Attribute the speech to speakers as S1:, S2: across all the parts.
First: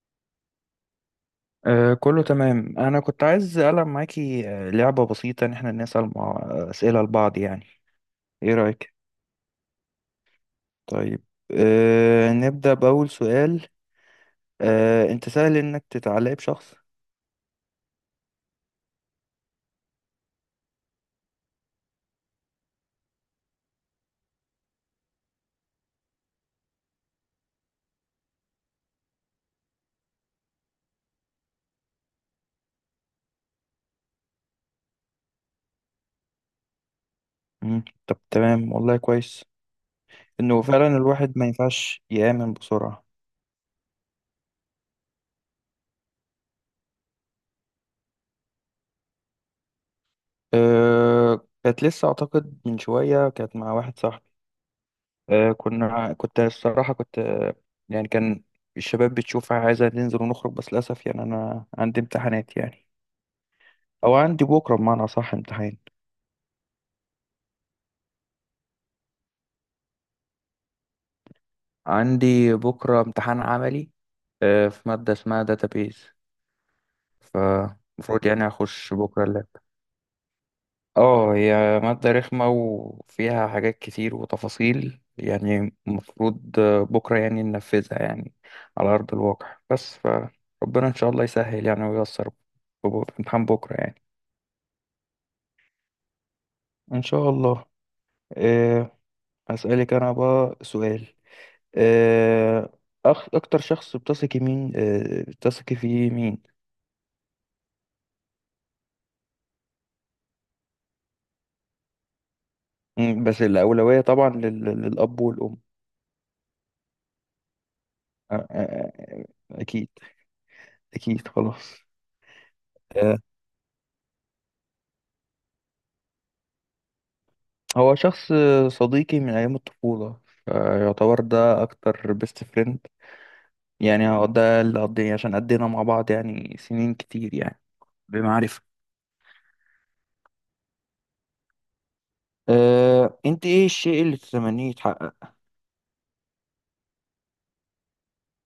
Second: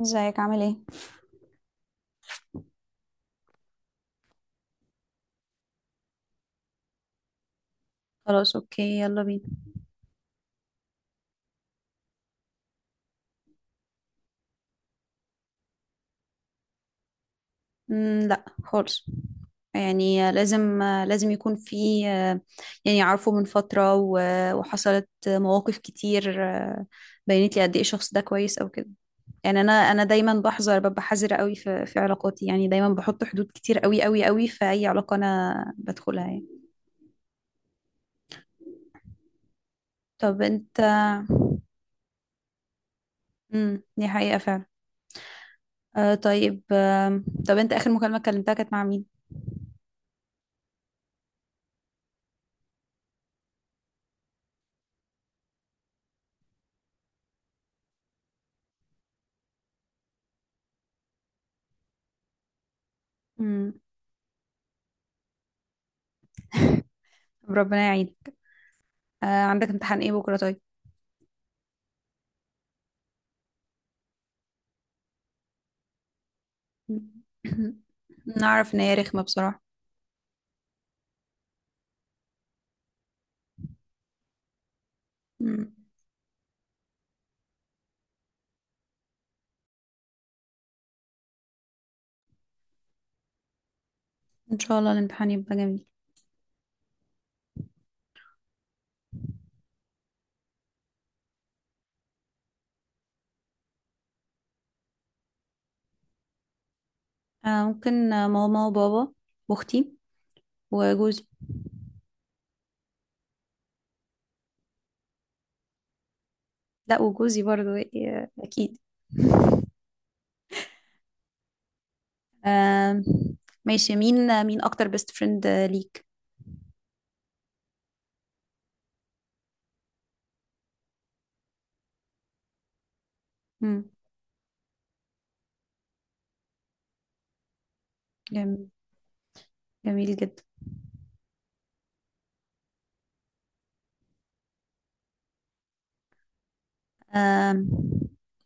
S1: ازيك؟ عامل ايه؟
S2: كله تمام، انا كنت عايز العب معاكي لعبه بسيطه ان احنا نسال مع اسئله لبعض يعني. ايه
S1: خلاص،
S2: رايك؟
S1: اوكي، يلا بينا.
S2: طيب. نبدا باول سؤال. انت سهل انك تتعلق بشخص؟
S1: مم، لا خالص. يعني لازم يكون في. يعني عارفه من فترة و- وحصلت مواقف كتير بينت لي قد ايه الشخص ده كويس او كده. يعني انا دايما بحذر، ببقى حذرة قوي في علاقاتي. يعني دايما بحط حدود كتير قوي قوي قوي في اي علاقة انا بدخلها، يعني.
S2: مم. طب تمام، والله كويس
S1: طب
S2: انه
S1: انت؟
S2: فعلا الواحد ما ينفعش يامن بسرعه.
S1: دي حقيقة فعلا. طيب، طب انت، اخر مكالمة كلمتها كانت مع مين؟
S2: كانت لسه، اعتقد من شويه كانت مع واحد صاحبي. كنت الصراحه كنت يعني كان الشباب بتشوف عايزه ننزل ونخرج، بس للاسف يعني انا عندي امتحانات يعني.
S1: امم.
S2: او عندي بكره بمعنى صح امتحان.
S1: ربنا يعينك. عندك امتحان ايه بكرة، طيب؟
S2: عندي بكره امتحان عملي، في ماده اسمها داتابيز، فمفروض يعني
S1: نعرف ان هي
S2: اخش
S1: رخمة،
S2: بكره اللاب.
S1: بصراحة.
S2: اه هي ماده رخمه وفيها حاجات كتير وتفاصيل،
S1: مم.
S2: يعني المفروض بكره يعني ننفذها يعني على ارض الواقع، بس فربنا ان شاء الله يسهل يعني وييسر في في امتحان بكره يعني.
S1: ان شاء الله الامتحان يبقى جميل.
S2: ان شاء الله. أه هسألك انا بقى سؤال. آه، أكتر شخص بتثقي مين آه، بتثقي فيه مين؟
S1: ممكن ماما وبابا، واختي، وجوزي.
S2: بس الأولوية طبعا للأب والأم.
S1: لا، وجوزي برضو،
S2: آه،
S1: اكيد.
S2: آه، آه، أكيد، أكيد خلاص.
S1: آه.
S2: آه،
S1: ماشي. مين اكتر بيست فريند ليك؟
S2: هو شخص صديقي من أيام الطفولة، يعتبر ده أكتر بيست فريند،
S1: مم.
S2: يعني هو ده اللي عشان قضينا مع بعض يعني سنين كتير يعني، بمعرفة.
S1: جميل. جميل جدا.
S2: أنت إيه الشيء اللي تتمنيه يتحقق؟
S1: آه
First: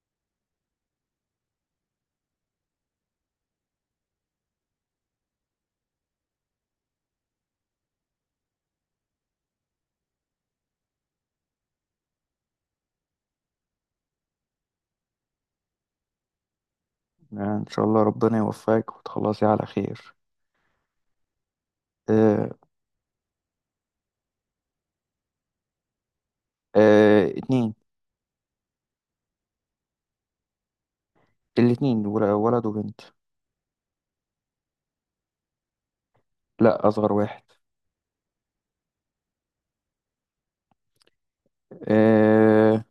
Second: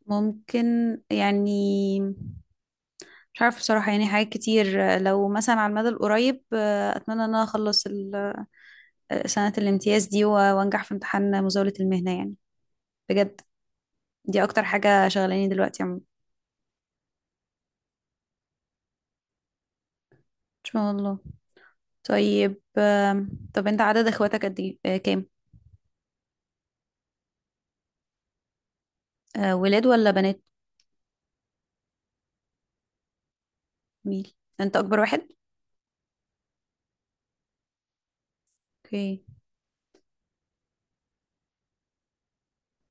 S1: ممكن، يعني مش عارفة بصراحة، يعني حاجات كتير. لو مثلا على المدى القريب أتمنى إن أنا أخلص سنة الامتياز دي و- وانجح في امتحان مزاولة المهنة، يعني بجد. دي اكتر حاجة شغلاني دلوقتي عموما. ان
S2: إن شاء الله ربنا يوفقك وتخلصي على خير.
S1: شاء الله.
S2: أه
S1: طيب، طب انت، عدد اخواتك قد ايه، كام؟
S2: أه اتنين.
S1: ولاد ولا بنات؟
S2: الاتنين ولد وبنت.
S1: ميل. انت اكبر واحد؟
S2: لا، اصغر واحد.
S1: اوكي.
S2: آه...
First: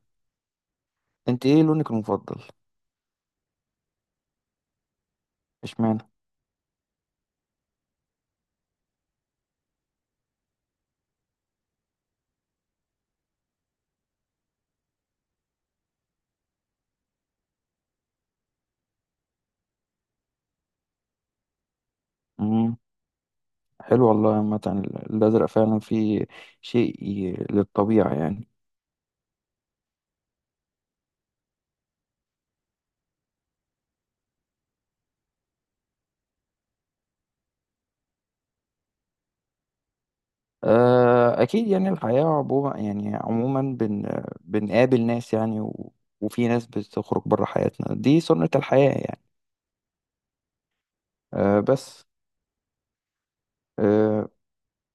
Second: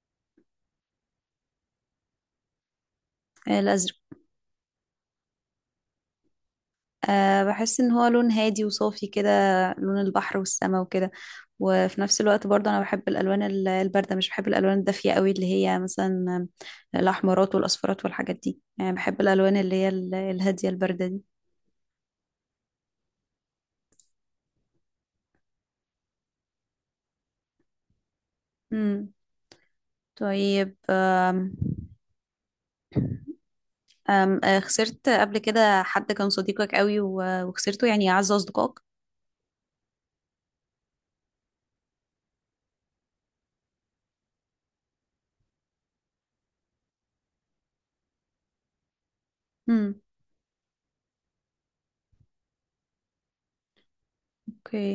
S2: انت ايه لونك المفضل؟
S1: الازرق.
S2: اشمعنى؟
S1: أه، بحس ان هو لون هادي وصافي كده، لون البحر والسماء وكده. وفي نفس الوقت برضه انا بحب الالوان ال- البارده. مش بحب الالوان الدافيه قوي، اللي هي مثلا الاحمرات والاصفرات والحاجات دي. يعني بحب الالوان اللي هي ال- الهاديه البارده
S2: امم حلو والله، عامة الازرق فعلا فيه شيء للطبيعة يعني.
S1: دي. طيب، أم أم آه، خسرت قبل كده حد كان صديقك قوي و- وخسرته، يعني أعز أصدقائك؟
S2: اكيد، يعني الحياة عموما، يعني عموما بنقابل ناس يعني، وفي ناس بتخرج بره حياتنا، دي سنة الحياة يعني.
S1: امم.
S2: بس آه...
S1: اوكي.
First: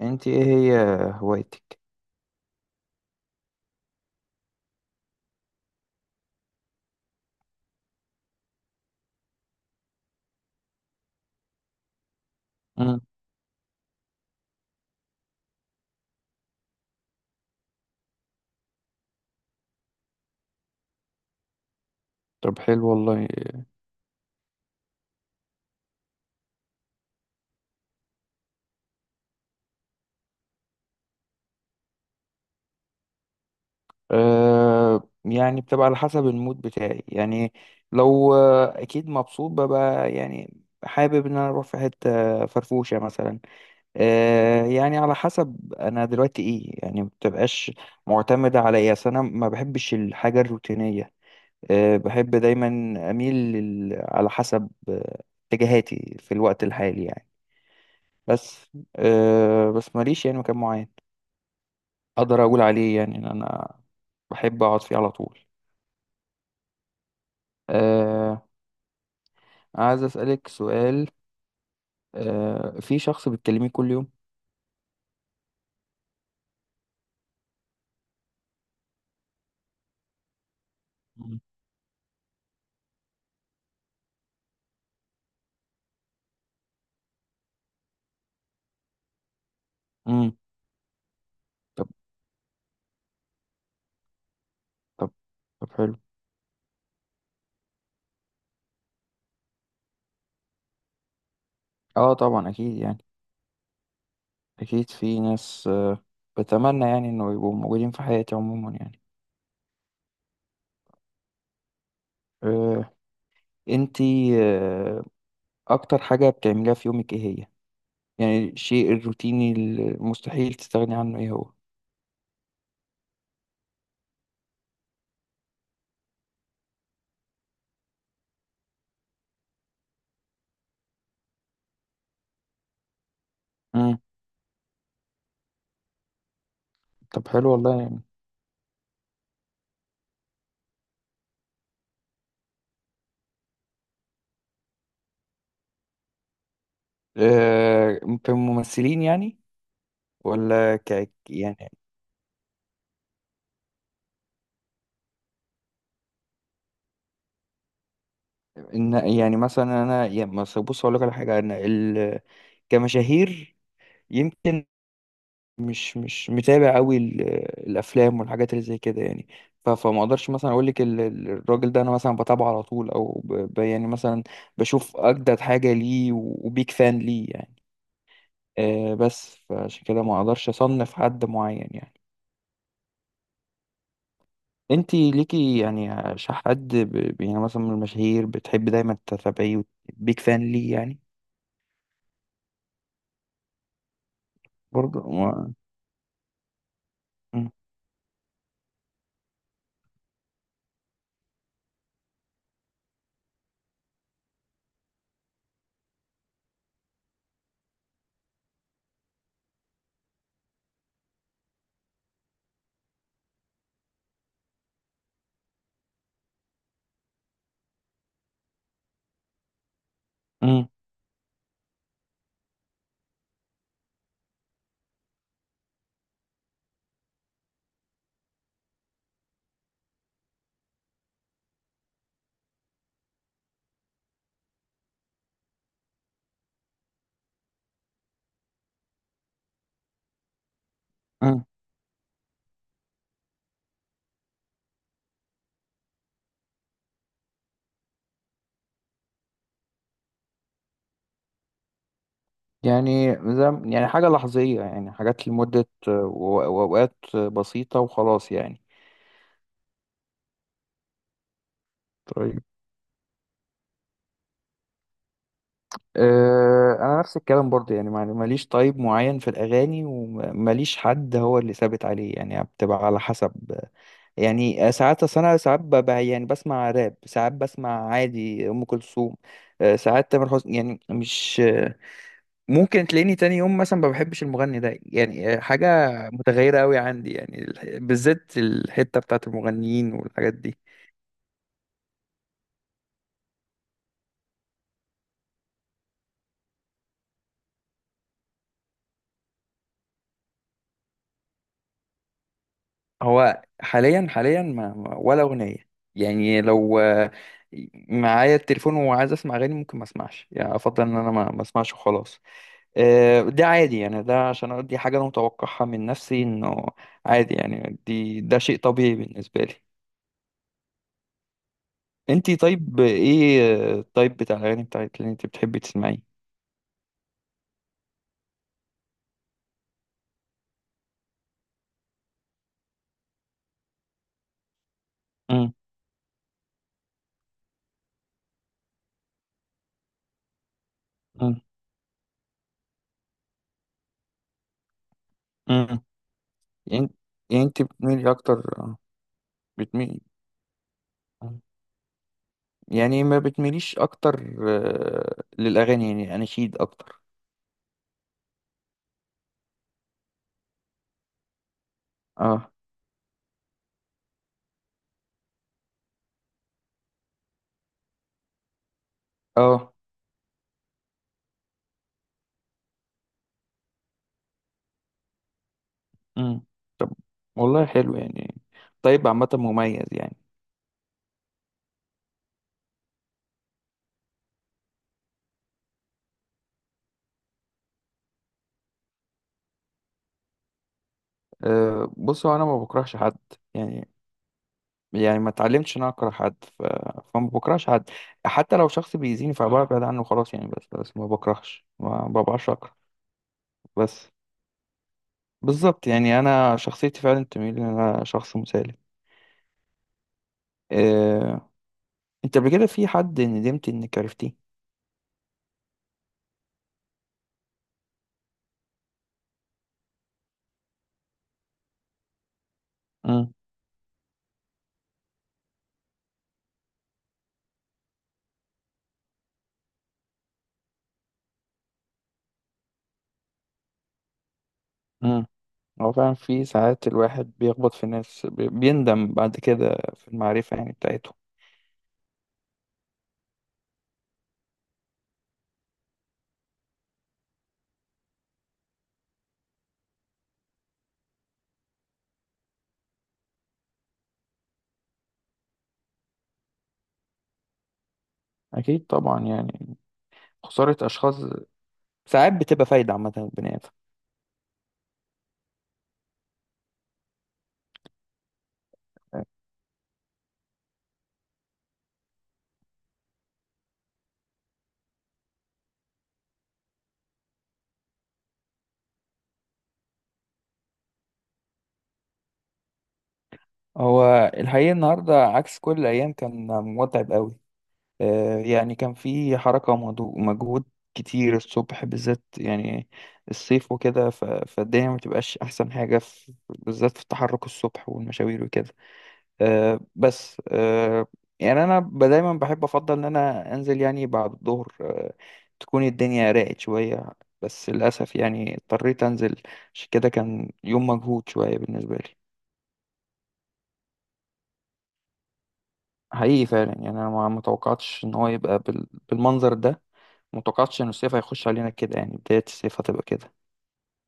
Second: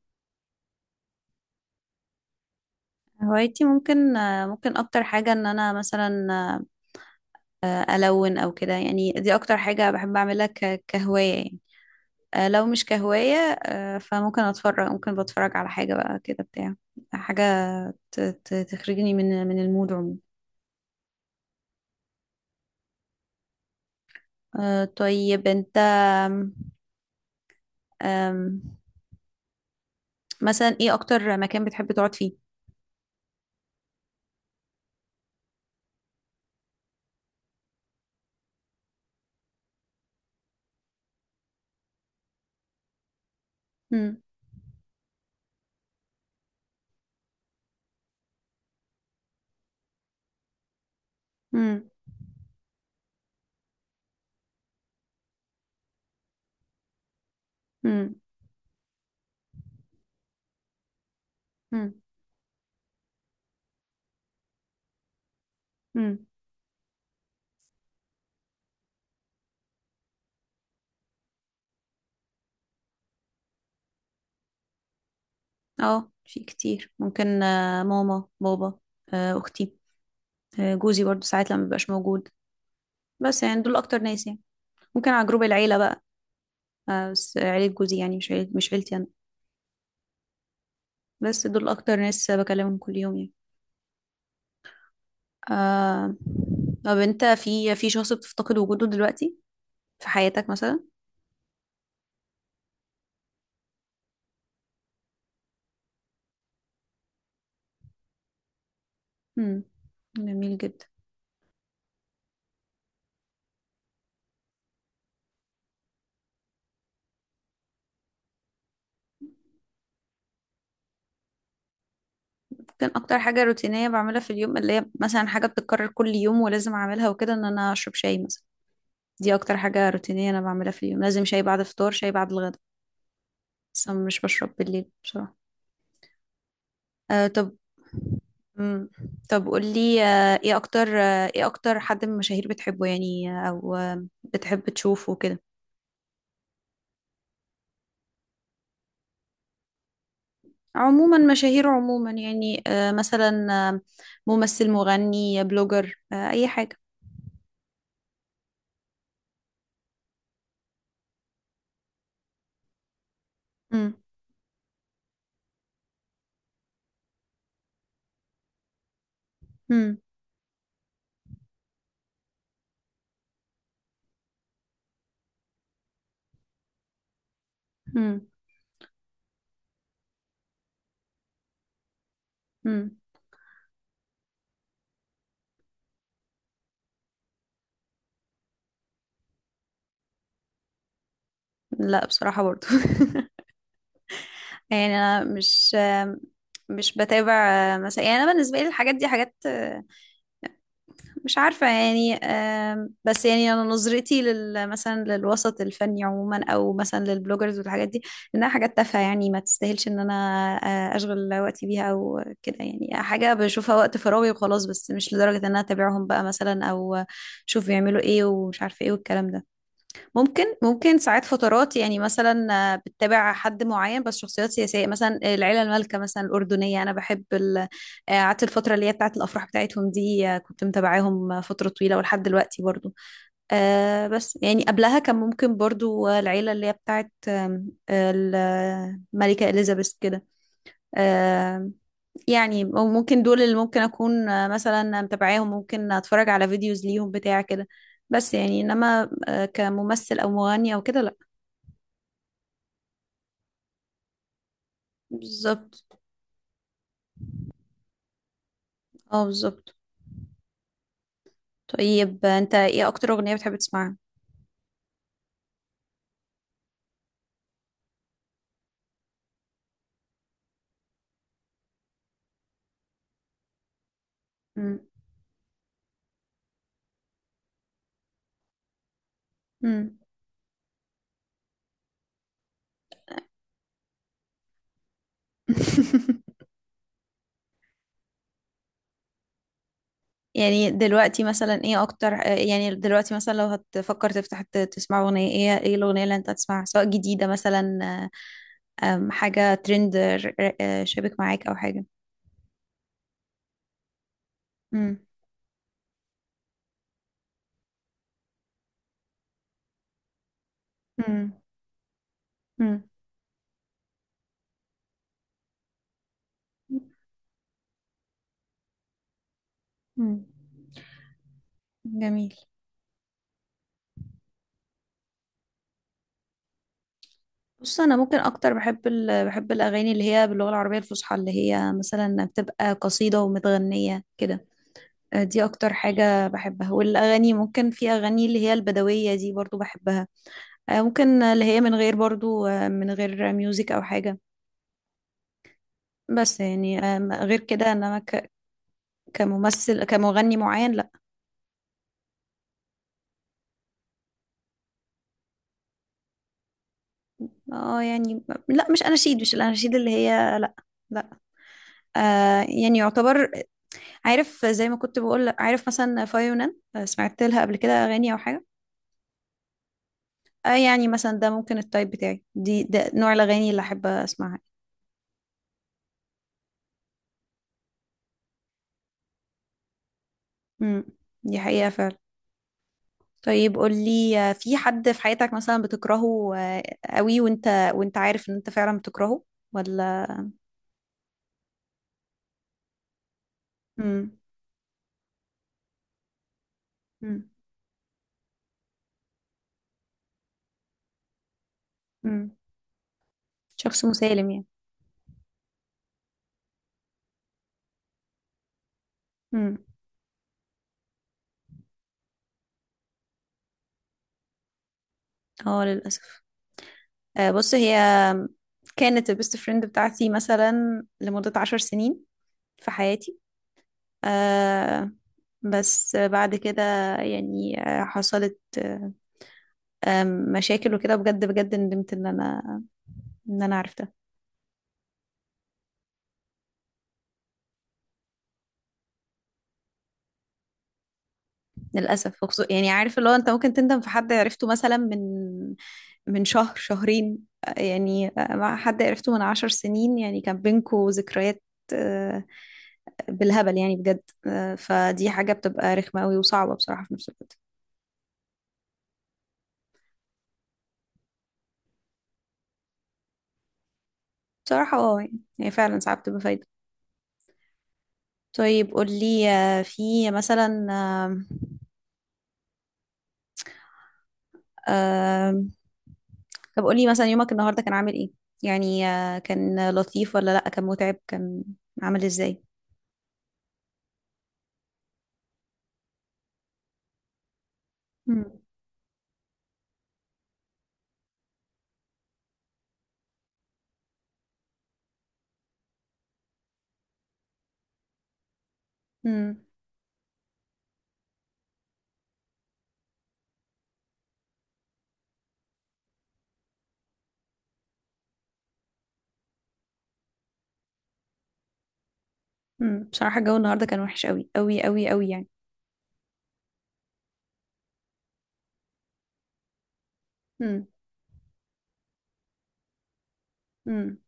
S2: انت ايه هي هوايتك؟
S1: هوايتي، ممكن أكتر حاجة إن أنا مثلا ألون أو كده. يعني دي أكتر حاجة بحب أعملها ك- كهواية، يعني. لو مش
S2: امم
S1: كهواية فممكن أتفرج، ممكن بتفرج على حاجة بقى كده، بتاع حاجة ت- ت- تخرجني من المود عموما.
S2: طب حلو والله.
S1: طيب أنت، أم، مثلا ايه اكتر مكان بتحب تقعد فيه؟
S2: يعني بتبقى على حسب المود بتاعي يعني. لو اكيد مبسوط ببقى يعني حابب ان انا اروح في حته فرفوشه مثلا.
S1: امم.
S2: يعني على حسب انا دلوقتي ايه يعني، ما بتبقاش معتمده على ايه، أصل انا ما بحبش الحاجه الروتينيه.
S1: امم.
S2: بحب دايما اميل على حسب اتجاهاتي في الوقت الحالي يعني.
S1: امم.
S2: بس بس ماليش يعني مكان معين
S1: امم.
S2: اقدر اقول عليه يعني ان انا بحب اقعد فيه على طول.
S1: امم.
S2: آه عايز أسألك سؤال. في شخص بتكلميه كل يوم؟
S1: اه، في كتير، ممكن ماما بابا، اختي، جوزي برضو
S2: مم.
S1: ساعات لما بيبقاش موجود. بس يعني دول اكتر ناس، يعني ممكن على جروب العيله بقى. بس عيله جوزي، يعني مش عيلتي انا.
S2: امم
S1: بس دول
S2: طب
S1: اكتر ناس بكلمهم كل يوم، يعني
S2: طب طب حلو.
S1: آه. طب انت، في شخص بتفتقد وجوده دلوقتي في حياتك مثلا؟
S2: اه طبعا اكيد يعني، اكيد في ناس بتمنى يعني انه يبقوا موجودين في حياتي عموما يعني.
S1: امم. جميل جدا.
S2: آه انتي، اكتر حاجة بتعمليها في يومك ايه هي؟ يعني الشيء الروتيني المستحيل تستغني عنه ايه هو؟
S1: كان اكتر حاجه روتينيه بعملها في اليوم، اللي هي مثلا حاجه بتتكرر كل يوم ولازم اعملها وكده، ان انا اشرب شاي مثلا. دي اكتر حاجه روتينيه انا بعملها في اليوم. لازم شاي بعد الفطار، شاي بعد الغدا. بس
S2: امم
S1: أنا مش بشرب بالليل، بصراحه.
S2: طب حلو
S1: طب.
S2: والله يعني.
S1: مم. طب قولي، ايه اكتر حد من المشاهير بتحبه، يعني، او بتحب تشوفه كده؟
S2: آه في الممثلين يعني؟ ولا
S1: عموما مشاهير،
S2: يعني؟
S1: عموما يعني مثلا ممثل، مغني، بلوجر، اي حاجة.
S2: إن يعني مثلا انا يعني مثلا بص اقول لك على حاجه انا كمشاهير،
S1: مم.
S2: يمكن مش متابع قوي الافلام والحاجات اللي زي كده يعني.
S1: مم.
S2: فما اقدرش مثلا اقول لك الراجل ده انا مثلا بتابعه على طول، او يعني مثلا بشوف اجدد حاجه ليه وبيك فان ليه يعني.
S1: مم.
S2: بس فعشان كده ما اقدرش اصنف حد معين يعني.
S1: مم.
S2: انت ليكي يعني حد يعني مثلا من المشاهير بتحب دايما تتابعيه، بيك فان ليه يعني؟
S1: لا بصراحة، برضو. يعني
S2: برضه
S1: انا مش بتابع،
S2: ما...
S1: مثلا. يعني انا بالنسبه لي الحاجات دي حاجات، مش عارفه، يعني بس يعني انا نظرتي مثلا للوسط الفني عموما، او مثلا للبلوجرز والحاجات دي، انها حاجات تافهه، يعني ما تستاهلش ان انا اشغل وقتي بيها او كده. يعني حاجه بشوفها وقت فراغي وخلاص، بس مش لدرجه ان انا اتابعهم بقى مثلا، او اشوف بيعملوا ايه ومش عارفه ايه والكلام ده. ممكن
S2: مم.
S1: ممكن ساعات فترات يعني، مثلا. بتتابع حد معين. بس شخصيات سياسية، مثلا العيلة المالكة مثلا الأردنية، أنا بحب، قعدت الفترة اللي هي بتاعت الأفراح بتاعتهم دي، كنت متابعاهم فترة طويلة ولحد دلوقتي برضو. بس يعني قبلها كان ممكن برضو العيلة اللي هي بتاعت آم، آه، الملكة إليزابيث كده.
S2: مم.
S1: آه. يعني ممكن دول اللي ممكن اكون مثلا متابعاهم، ممكن اتفرج على فيديوز ليهم بتاع كده. بس يعني انما كممثل او مغني او كده، لا.
S2: يعني زي يعني حاجة لحظية، يعني حاجات لمدة
S1: بالظبط.
S2: وأوقات بسيطة وخلاص يعني.
S1: اه بالظبط. طيب،
S2: طيب.
S1: انت ايه اكتر اغنية بتحب تسمعها؟
S2: أنا نفس الكلام برضه يعني، ماليش طيب معين في الأغاني، وماليش حد هو اللي ثابت عليه، يعني بتبقى على حسب، يعني
S1: مم.
S2: ساعات أصل أنا ساعات يعني بسمع راب، ساعات بسمع عادي أم كلثوم.
S1: مم.
S2: ساعات تامر حسني يعني، مش ممكن تلاقيني تاني يوم مثلا ما بحبش المغني ده يعني، حاجة متغيرة قوي عندي يعني، بالذات الحتة بتاعت المغنيين والحاجات دي.
S1: يعني دلوقتي مثلا، ايه اكتر آه، يعني دلوقتي مثلا لو هتفكر تفتح تسمع اغنية، ايه الاغنية اللي انت هتسمعها؟ سواء جديدة مثلا، آه، آم، حاجة ترند، شابك معاك، او حاجة.
S2: هو حاليا
S1: مم.
S2: ولا أغنية، يعني لو معايا التليفون وعايز اسمع اغاني ممكن ما اسمعش، يعني افضل ان انا
S1: مم.
S2: ما اسمعش وخلاص.
S1: مم.
S2: ده عادي يعني، ده عشان دي حاجة انا متوقعها من نفسي، انه عادي، يعني ده شيء طبيعي بالنسبة لي.
S1: مم. جميل.
S2: انتي طيب، ايه الطيب بتاع الاغاني بتاعت اللي انت بتحبي تسمعيه؟
S1: بص، انا ممكن اكتر بحب الاغاني اللي هي باللغه العربيه الفصحى، اللي هي مثلا بتبقى قصيده ومتغنيه كده. دي اكتر حاجه بحبها. والاغاني، ممكن في اغاني اللي هي البدويه دي برضو بحبها. ممكن
S2: مم.
S1: اللي هي من غير، برضو من غير ميوزك او حاجه.
S2: امم
S1: بس يعني
S2: يعني
S1: غير
S2: يعني انت
S1: كده، انما
S2: بتميلي اكتر
S1: كممثل،
S2: بتميلي
S1: كمغني معين، لا.
S2: آه. يعني ما بتميليش اكتر للاغاني يعني اناشيد اكتر؟
S1: اه، يعني. لا، مش الاناشيد اللي هي، لا. لا. آه،
S2: اه
S1: يعني يعتبر. عارف، زي ما كنت بقول، عارف مثلا فايونان، سمعت لها قبل كده اغاني او حاجه.
S2: اه.
S1: اه، يعني مثلا ده ممكن التايب بتاعي دي، ده نوع الاغاني اللي احب اسمعها.
S2: امم والله حلو يعني، طيب عامه مميز يعني.
S1: امم. دي حقيقه فعلا. طيب قولي، في حد في حياتك مثلا بتكرهه قوي، وانت عارف ان انت فعلا بتكرهه، ولا؟
S2: بص هو انا ما بكرهش حد، يعني
S1: امم.
S2: يعني ما اتعلمتش ان انا اكره حد فما
S1: امم.
S2: بكرهش حد، حتى لو شخص بيأذيني فببعد عنه خلاص يعني، بس ما
S1: امم.
S2: ببقاش اكره،
S1: شخص
S2: بس
S1: مسالم، يعني.
S2: بالظبط يعني انا شخصيتي فعلا تميل ان انا شخص مسالم.
S1: امم.
S2: آه، انت قبل كده في حد ندمت انك عرفتيه؟
S1: اه للاسف. بص، هي كانت البيست فريند بتاعتي مثلا لمده 10 سنين في حياتي.
S2: امم
S1: آه. بس بعد كده، يعني حصلت آه، مشاكل وكده. بجد بجد ندمت ان انا عرفتها.
S2: امم هو فعلا في ساعات الواحد بيخبط في ناس بيندم بعد كده في المعرفة يعني بتاعتهم.
S1: للاسف. يعني عارف اللي هو، انت ممكن تندم في حد عرفته مثلا من شهر شهرين، يعني مع حد عرفته من 10 سنين يعني، كان بينكوا ذكريات آه، بالهبل يعني، بجد. فدي حاجة بتبقى رخمة قوي وصعبة بصراحة في نفس الوقت.
S2: أكيد طبعا يعني، خسارة أشخاص ساعات بتبقى فايدة عامة للبني آدم.
S1: بصراحة، اه يعني هي فعلا ساعات بتبقى فايدة. طيب قولي، في مثلا آه، طب قولي مثلا، يومك النهاردة كان عامل ايه؟ يعني كان لطيف ولا لأ؟ كان متعب، كان عامل ازاي؟
S2: هو الحقيقة النهاردة عكس كل الأيام، كان متعب قوي،
S1: مم.
S2: يعني كان في حركة ومجهود كتير الصبح بالذات يعني، الصيف وكده، فالدنيا ما بتبقاش أحسن حاجة في بالذات في التحرك الصبح والمشاوير وكده.
S1: مم.
S2: بس يعني انا دايما بحب افضل ان انا انزل يعني بعد الظهر تكون الدنيا راقت شويه، بس للاسف يعني اضطريت انزل، عشان كده كان يوم مجهود شويه بالنسبه لي.
S1: مم. بصراحة الجو النهاردة كان وحش قوي قوي قوي قوي، يعني.
S2: حقيقي فعلا، يعني انا ما توقعتش ان هو يبقى بالمنظر ده، ما
S1: مم.
S2: توقعتش ان الصيف هيخش علينا كده، يعني بدايه الصيف هتبقى كده.
S1: مم.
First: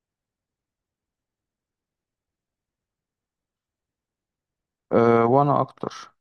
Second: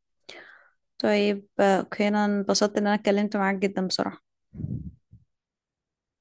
S1: طيب، اوكي. انا انبسطت ان انا اتكلمت معاك جدا، بصراحة.
S2: وانا اكتر.